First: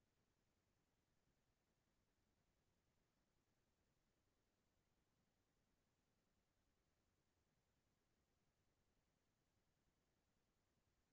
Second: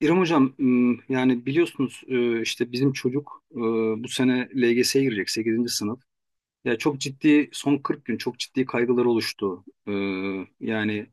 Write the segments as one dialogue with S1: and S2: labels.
S1: İrem Hocam yani biliyorsunuz, işte bizim çocuk bu sene LGS'ye girecek sekizinci sınıf. Ya çok ciddi son 40 gün çok ciddi kaygılar oluştu. Yani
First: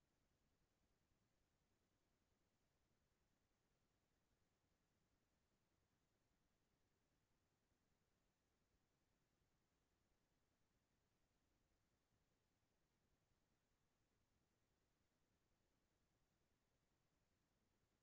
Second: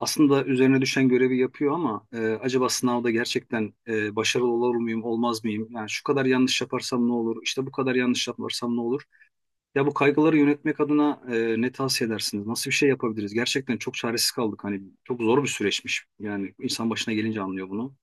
S1: aslında üzerine düşen görevi yapıyor ama acaba sınavda gerçekten başarılı olur muyum olmaz mıyım? Yani şu kadar yanlış yaparsam ne olur? İşte bu kadar yanlış yaparsam ne olur? Ya bu kaygıları yönetmek adına ne tavsiye edersiniz? Nasıl bir şey yapabiliriz? Gerçekten çok çaresiz kaldık. Hani çok zor bir süreçmiş. Yani insan başına gelince anlıyor bunu.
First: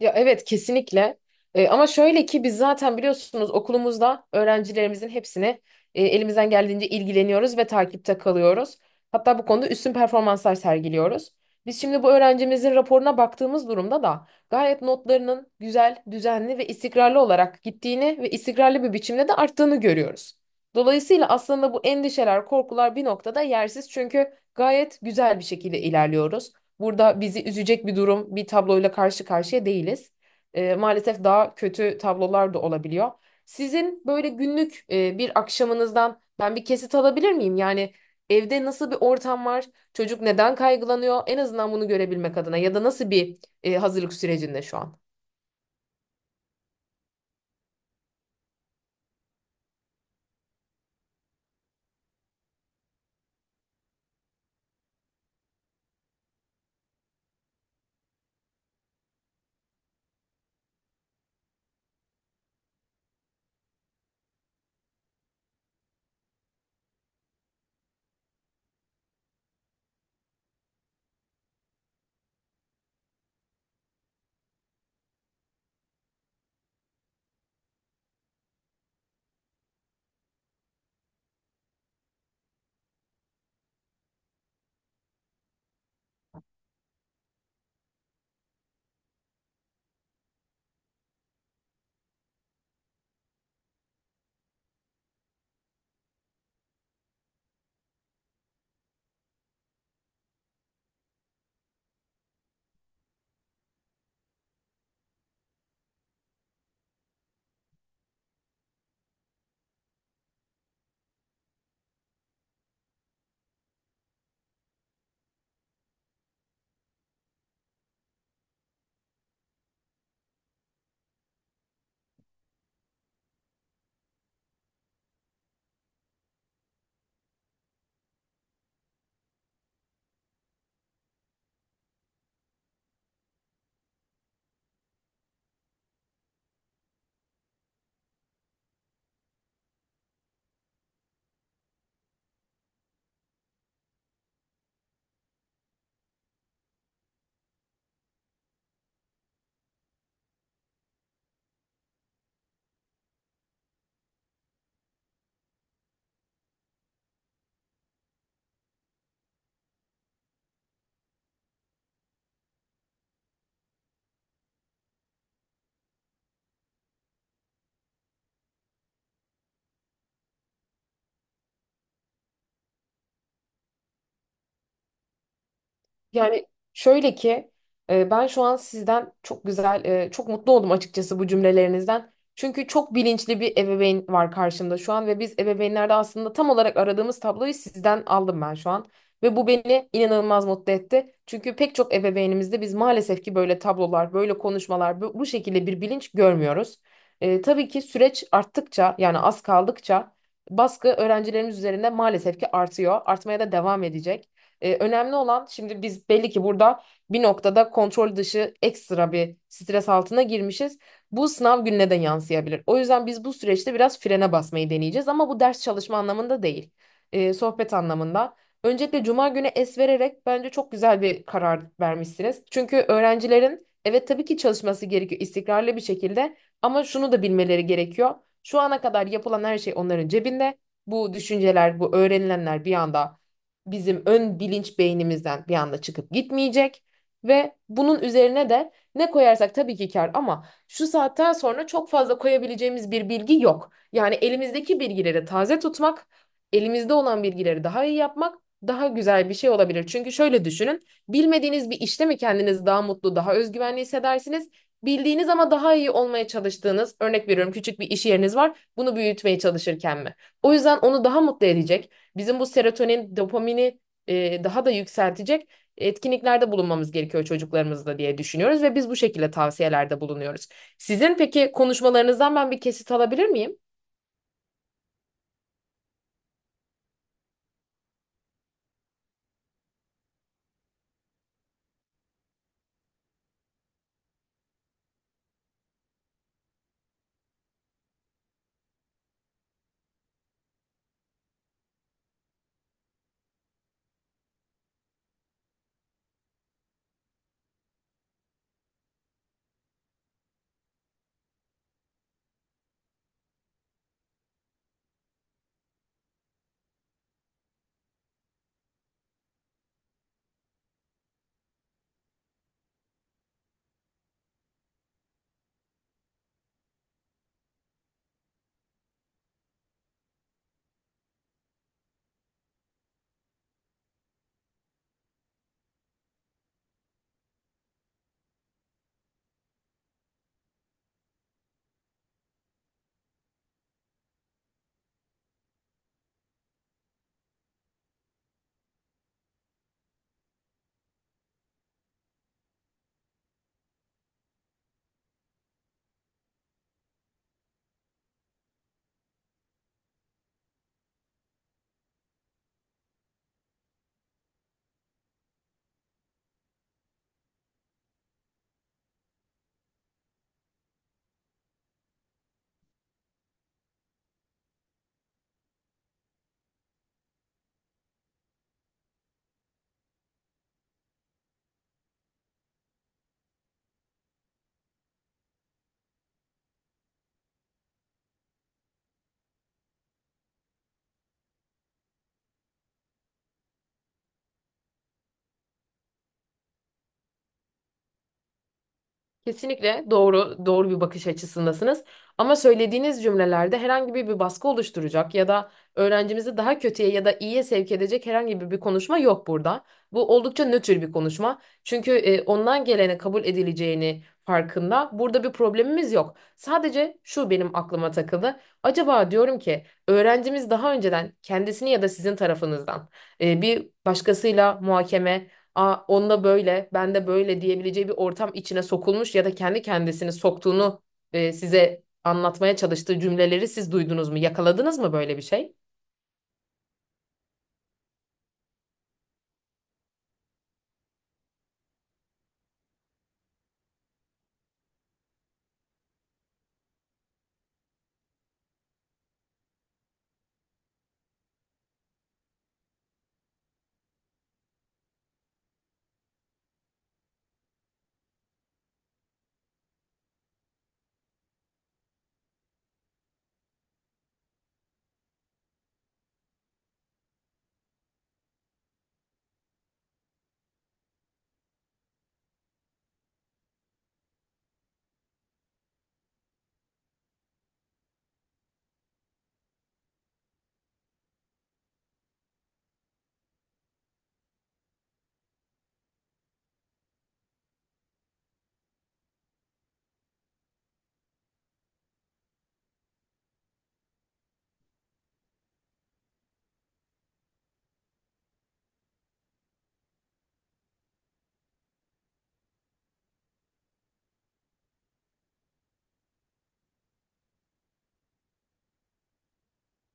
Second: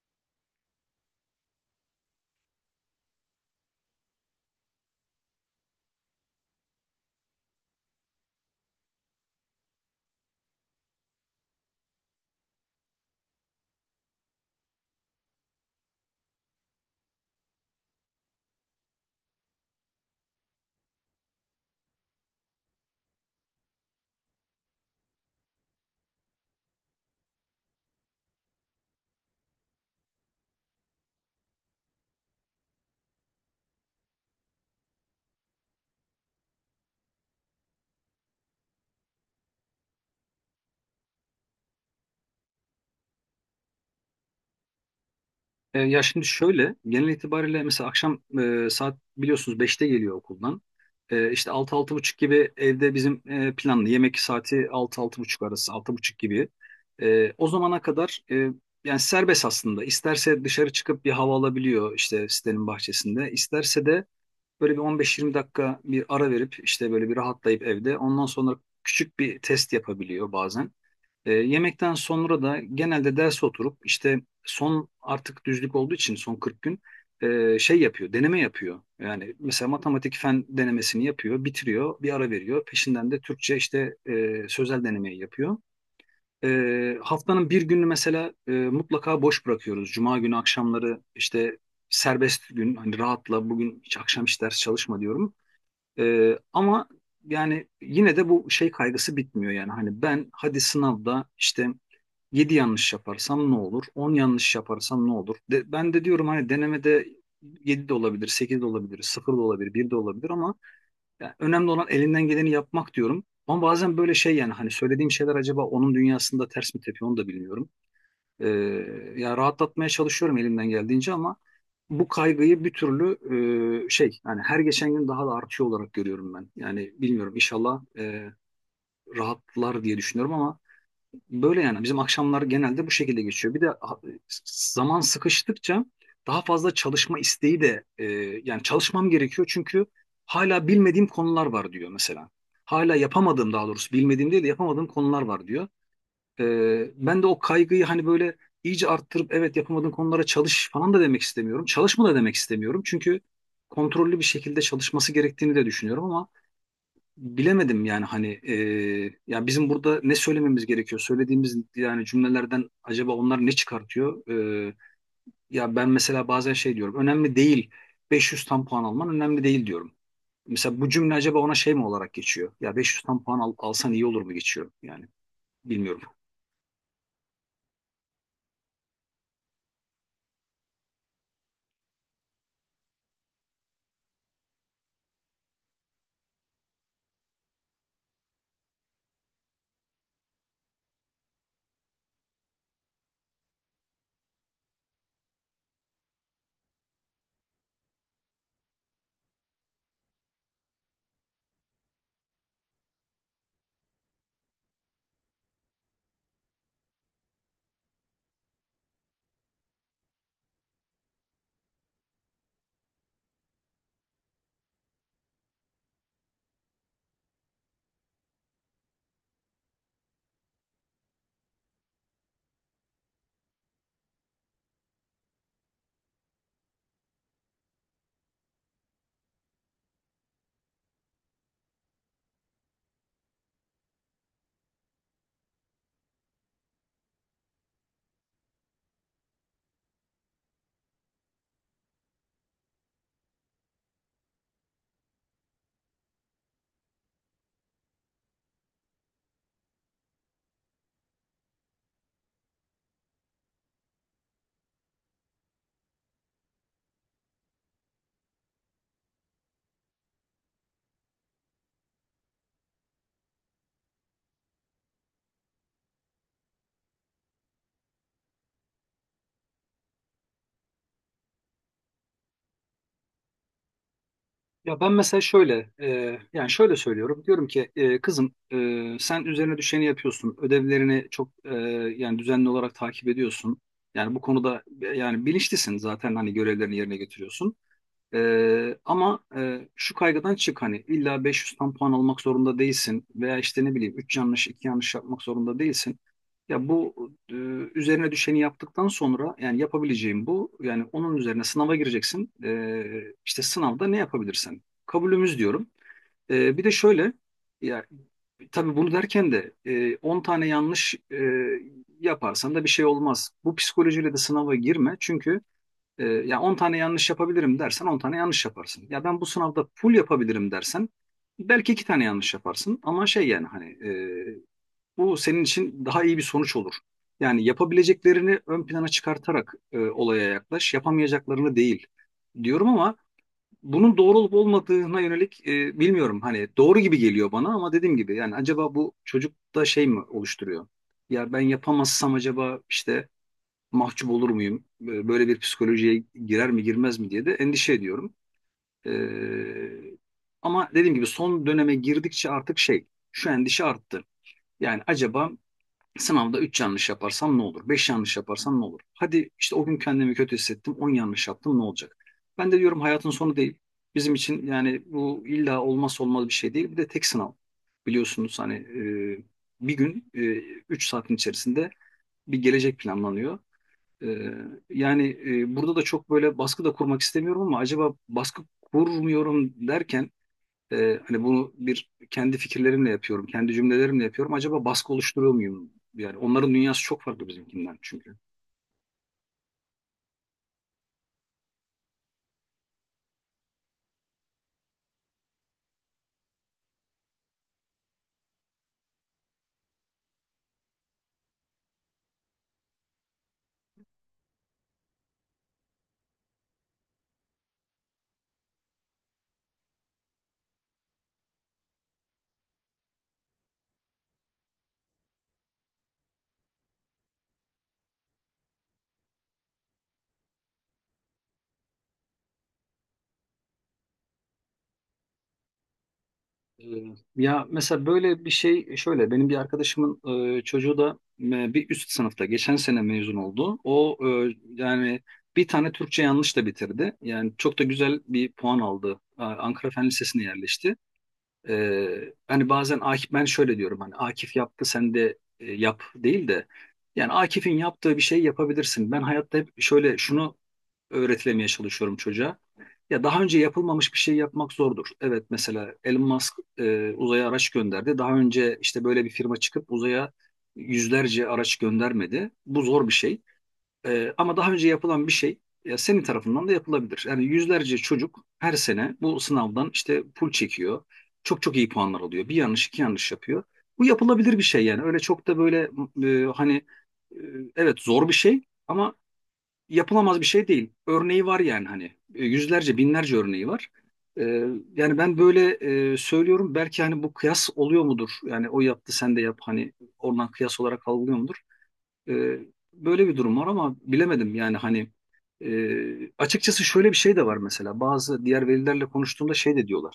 S2: Ya evet kesinlikle. Ama şöyle ki biz zaten biliyorsunuz okulumuzda öğrencilerimizin hepsini elimizden geldiğince ilgileniyoruz ve takipte kalıyoruz. Hatta bu konuda üstün performanslar sergiliyoruz. Biz şimdi bu öğrencimizin raporuna baktığımız durumda da gayet notlarının güzel, düzenli ve istikrarlı olarak gittiğini ve istikrarlı bir biçimde de arttığını görüyoruz. Dolayısıyla aslında bu endişeler, korkular bir noktada yersiz çünkü gayet güzel bir şekilde ilerliyoruz. Burada bizi üzecek bir durum, bir tabloyla karşı karşıya değiliz. Maalesef daha kötü tablolar da olabiliyor. Sizin böyle günlük bir akşamınızdan ben bir kesit alabilir miyim? Yani evde nasıl bir ortam var? Çocuk neden kaygılanıyor? En azından bunu görebilmek adına ya da nasıl bir hazırlık sürecinde şu an?
S1: Ya şimdi şöyle genel itibariyle mesela akşam saat biliyorsunuz beşte geliyor okuldan. İşte altı altı buçuk gibi evde bizim planlı yemek saati altı altı buçuk arası altı buçuk gibi. O zamana kadar yani serbest aslında. İsterse dışarı çıkıp bir hava alabiliyor işte sitenin bahçesinde. İsterse de böyle bir 15-20 dakika bir ara verip işte böyle bir rahatlayıp evde ondan sonra küçük bir test yapabiliyor bazen. Yemekten sonra da genelde ders oturup işte son artık düzlük olduğu için son 40 gün şey yapıyor, deneme yapıyor. Yani mesela matematik fen denemesini yapıyor, bitiriyor, bir ara veriyor. Peşinden de Türkçe işte sözel denemeyi yapıyor. Haftanın bir günü mesela mutlaka boş bırakıyoruz. Cuma günü akşamları işte serbest gün hani rahatla bugün hiç akşam hiç ders çalışma diyorum. Ama yani yine de bu şey kaygısı bitmiyor yani hani ben hadi sınavda işte 7 yanlış yaparsam ne olur? On yanlış yaparsam ne olur? De, ben de diyorum hani denemede 7 de olabilir, 8 de olabilir, sıfır da olabilir, bir de olabilir ama yani önemli olan elinden geleni yapmak diyorum. Ama bazen böyle şey yani hani söylediğim şeyler acaba onun dünyasında ters mi tepiyor onu da bilmiyorum. Ee, Yani rahatlatmaya çalışıyorum elimden geldiğince ama bu kaygıyı bir türlü şey yani her geçen gün daha da artıyor olarak görüyorum ben. Yani bilmiyorum inşallah rahatlar diye düşünüyorum ama böyle yani bizim akşamlar genelde bu şekilde geçiyor. Bir de zaman sıkıştıkça daha fazla çalışma isteği de, yani çalışmam gerekiyor çünkü hala bilmediğim konular var diyor mesela. Hala yapamadığım daha doğrusu bilmediğim değil de yapamadığım konular var diyor. Ben de o kaygıyı hani böyle iyice arttırıp evet yapamadığın konulara çalış falan da demek istemiyorum. Çalışma da demek istemiyorum. Çünkü kontrollü bir şekilde çalışması gerektiğini de düşünüyorum ama bilemedim yani hani ya bizim burada ne söylememiz gerekiyor? Söylediğimiz yani cümlelerden acaba onlar ne çıkartıyor? Ee, Ya ben mesela bazen şey diyorum. Önemli değil, 500 tam puan alman önemli değil diyorum. Mesela bu cümle acaba ona şey mi olarak geçiyor? Ya 500 tam puan alsan iyi olur mu geçiyor? Yani bilmiyorum.
S2: Yani şöyle ki ben şu an sizden çok güzel, çok mutlu oldum açıkçası bu cümlelerinizden. Çünkü çok bilinçli bir ebeveyn var karşımda şu an ve biz ebeveynlerde aslında tam olarak aradığımız tabloyu sizden aldım ben şu an. Ve bu beni inanılmaz mutlu etti. Çünkü pek çok ebeveynimizde biz maalesef ki böyle tablolar, böyle konuşmalar, bu şekilde bir bilinç görmüyoruz. Tabii ki süreç arttıkça yani az kaldıkça baskı öğrencilerimiz üzerinde maalesef ki artıyor. Artmaya da devam edecek. Önemli olan şimdi biz belli ki burada bir noktada kontrol dışı ekstra bir stres altına girmişiz. Bu sınav gününe de yansıyabilir. O yüzden biz bu süreçte biraz frene basmayı deneyeceğiz ama bu ders çalışma anlamında değil. Sohbet anlamında. Öncelikle cuma günü es vererek bence çok güzel bir karar vermişsiniz. Çünkü öğrencilerin evet tabii ki çalışması gerekiyor istikrarlı bir şekilde ama şunu da bilmeleri gerekiyor. Şu ana kadar yapılan her şey onların cebinde. Bu düşünceler, bu öğrenilenler bir anda bizim ön bilinç beynimizden bir anda çıkıp gitmeyecek ve bunun üzerine de ne koyarsak tabii ki kar ama şu saatten sonra çok fazla koyabileceğimiz bir bilgi yok. Yani elimizdeki bilgileri taze tutmak, elimizde olan bilgileri daha iyi yapmak daha güzel bir şey olabilir. Çünkü şöyle düşünün, bilmediğiniz bir işte mi kendinizi daha mutlu, daha özgüvenli hissedersiniz? Bildiğiniz ama daha iyi olmaya çalıştığınız, örnek veriyorum küçük bir iş yeriniz var, bunu büyütmeye çalışırken mi? O yüzden onu daha mutlu edecek bizim bu serotonin, dopamini daha da yükseltecek etkinliklerde bulunmamız gerekiyor çocuklarımızla diye düşünüyoruz ve biz bu şekilde tavsiyelerde bulunuyoruz. Sizin peki konuşmalarınızdan ben bir kesit alabilir miyim?
S1: Ya ben mesela şöyle, yani şöyle söylüyorum. Diyorum ki kızım, sen üzerine düşeni yapıyorsun. Ödevlerini çok yani düzenli olarak takip ediyorsun. Yani bu konuda yani bilinçlisin zaten hani görevlerini yerine getiriyorsun. Ama şu kaygıdan çık hani illa 500'den puan almak zorunda değilsin veya işte ne bileyim 3 yanlış 2 yanlış yapmak zorunda değilsin. Ya bu e, üzerine düşeni yaptıktan sonra yani yapabileceğim bu yani onun üzerine sınava gireceksin. İşte sınavda ne yapabilirsen kabulümüz diyorum. Bir de şöyle ya tabii bunu derken de 10 tane yanlış yaparsan da bir şey olmaz. Bu psikolojiyle de sınava girme çünkü ya 10 tane yanlış yapabilirim dersen 10 tane yanlış yaparsın. Ya ben bu sınavda full yapabilirim dersen belki 2 tane yanlış yaparsın. Ama şey yani hani bu senin için daha iyi bir sonuç olur. Yani yapabileceklerini ön plana çıkartarak olaya yaklaş, yapamayacaklarını değil diyorum ama bunun doğru olup olmadığına yönelik bilmiyorum. Hani doğru gibi geliyor bana ama dediğim gibi yani acaba bu çocukta şey mi oluşturuyor? Ya ben yapamazsam acaba işte mahcup olur muyum? Böyle bir psikolojiye girer mi girmez mi diye de endişe ediyorum. Ee, Ama dediğim gibi son döneme girdikçe artık şey şu endişe arttı. Yani acaba sınavda 3 yanlış yaparsam ne olur? 5 yanlış yaparsam ne olur? Hadi işte o gün kendimi kötü hissettim 10 yanlış yaptım ne olacak? Ben de diyorum hayatın sonu değil. Bizim için yani bu illa olmazsa olmaz bir şey değil. Bir de tek sınav biliyorsunuz hani, e, bir gün, 3 saatin içerisinde bir gelecek planlanıyor. Ee, Yani burada da çok böyle baskı da kurmak istemiyorum ama acaba baskı kurmuyorum derken hani bunu bir kendi fikirlerimle yapıyorum, kendi cümlelerimle yapıyorum. Acaba baskı oluşturuyor muyum? Yani onların dünyası çok farklı bizimkinden çünkü.
S2: Kesinlikle doğru bir bakış açısındasınız. Ama söylediğiniz cümlelerde herhangi bir baskı oluşturacak ya da öğrencimizi daha kötüye ya da iyiye sevk edecek herhangi bir konuşma yok burada. Bu oldukça nötr bir konuşma. Çünkü ondan gelene kabul edileceğini farkında. Burada bir problemimiz yok. Sadece şu benim aklıma takıldı. Acaba diyorum ki öğrencimiz daha önceden kendisini ya da sizin tarafınızdan bir başkasıyla muhakeme. Aa, onda böyle, ben de böyle diyebileceği bir ortam içine sokulmuş ya da kendi kendisini soktuğunu size anlatmaya çalıştığı cümleleri siz duydunuz mu? Yakaladınız mı böyle bir şey?
S1: Ee, Ya mesela böyle bir şey şöyle benim bir arkadaşımın çocuğu da bir üst sınıfta geçen sene mezun oldu. O, yani bir tane Türkçe yanlış da bitirdi. Yani çok da güzel bir puan aldı. Ankara Fen Lisesi'ne yerleşti. Hani bazen Akif ben şöyle diyorum hani Akif yaptı sen de yap değil de yani Akif'in yaptığı bir şey yapabilirsin. Ben hayatta hep şöyle şunu öğretilemeye çalışıyorum çocuğa. Ya daha önce yapılmamış bir şey yapmak zordur. Evet mesela Elon Musk uzaya araç gönderdi. Daha önce işte böyle bir firma çıkıp uzaya yüzlerce araç göndermedi. Bu zor bir şey. Ama daha önce yapılan bir şey senin tarafından da yapılabilir. Yani yüzlerce çocuk her sene bu sınavdan işte pul çekiyor. Çok çok iyi puanlar alıyor. Bir yanlış iki yanlış yapıyor. Bu yapılabilir bir şey yani. Öyle çok da böyle e, hani e, evet zor bir şey ama yapılamaz bir şey değil. Örneği var yani hani yüzlerce binlerce örneği var. E, Yani ben böyle söylüyorum. Belki hani bu kıyas oluyor mudur? Yani o yaptı sen de yap hani oradan kıyas olarak algılıyor mudur? Ee, Böyle bir durum var ama bilemedim yani hani açıkçası şöyle bir şey de var mesela bazı diğer velilerle konuştuğumda şey de diyorlar.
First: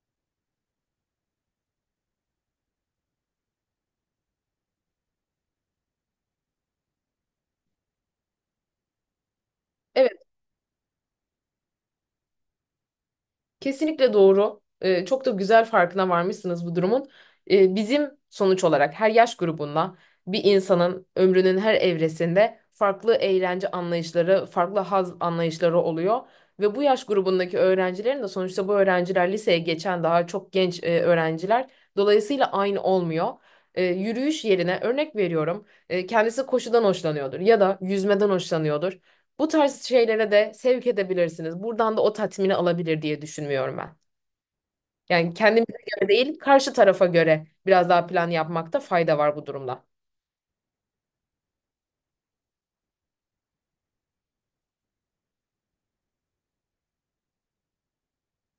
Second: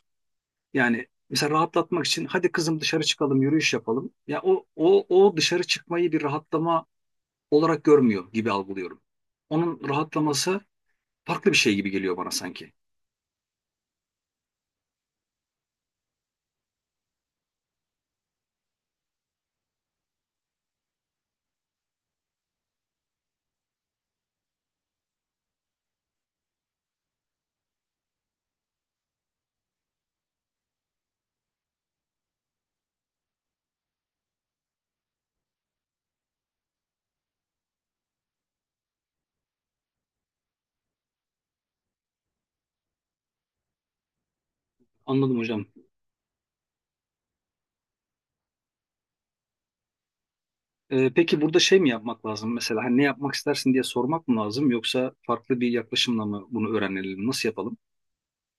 S1: Yani mesela rahatlatmak için hadi kızım dışarı çıkalım yürüyüş yapalım. Ya o dışarı çıkmayı bir rahatlama olarak görmüyor gibi algılıyorum. Onun
S2: Evet.
S1: rahatlaması farklı bir şey gibi geliyor bana sanki.
S2: Kesinlikle doğru. Çok da güzel farkına varmışsınız bu durumun. Bizim sonuç olarak her yaş grubunda bir insanın ömrünün her evresinde farklı eğlence anlayışları, farklı haz anlayışları oluyor. Ve bu yaş grubundaki öğrencilerin de sonuçta bu öğrenciler liseye geçen daha çok genç öğrenciler. Dolayısıyla aynı olmuyor. Yürüyüş yerine örnek veriyorum. Kendisi koşudan hoşlanıyordur ya da yüzmeden hoşlanıyordur. Bu tarz şeylere de sevk edebilirsiniz. Buradan da o tatmini alabilir diye düşünmüyorum ben. Yani
S1: Anladım hocam.
S2: kendimize göre değil, karşı tarafa göre biraz daha plan yapmakta fayda var bu durumda.
S1: Peki burada şey mi yapmak lazım mesela hani ne yapmak istersin diye sormak mı lazım yoksa farklı bir yaklaşımla mı bunu öğrenelim nasıl yapalım?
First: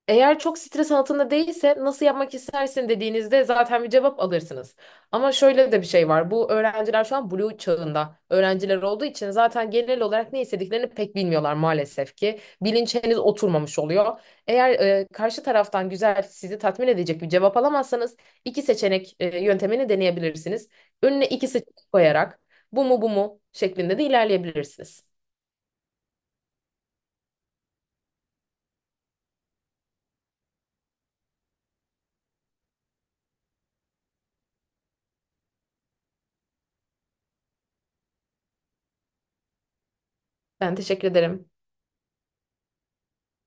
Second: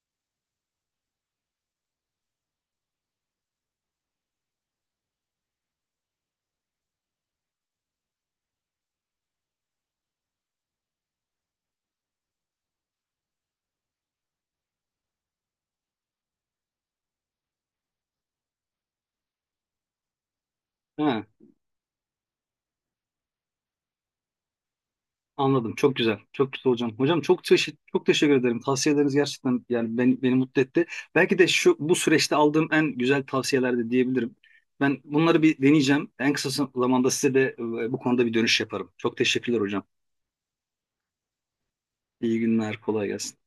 S2: Eğer çok stres altında değilse nasıl yapmak istersin dediğinizde zaten bir cevap alırsınız. Ama şöyle de bir şey var. Bu öğrenciler şu an blue çağında öğrenciler olduğu için zaten genel olarak ne istediklerini pek bilmiyorlar maalesef ki. Bilinç henüz oturmamış oluyor. Eğer karşı taraftan güzel sizi tatmin edecek bir cevap alamazsanız iki seçenek yöntemini deneyebilirsiniz.
S1: Ha.
S2: Önüne iki seçenek koyarak bu mu bu mu şeklinde de ilerleyebilirsiniz.
S1: Anladım. Çok güzel. Çok güzel hocam. Hocam çok teşekkür ederim. Tavsiyeleriniz gerçekten yani beni mutlu etti. Belki de şu bu süreçte aldığım en güzel tavsiyeler de diyebilirim. Ben bunları bir deneyeceğim. En kısa zamanda size de bu konuda bir dönüş yaparım. Çok teşekkürler hocam.
S2: Ben teşekkür ederim.
S1: İyi günler. Kolay gelsin.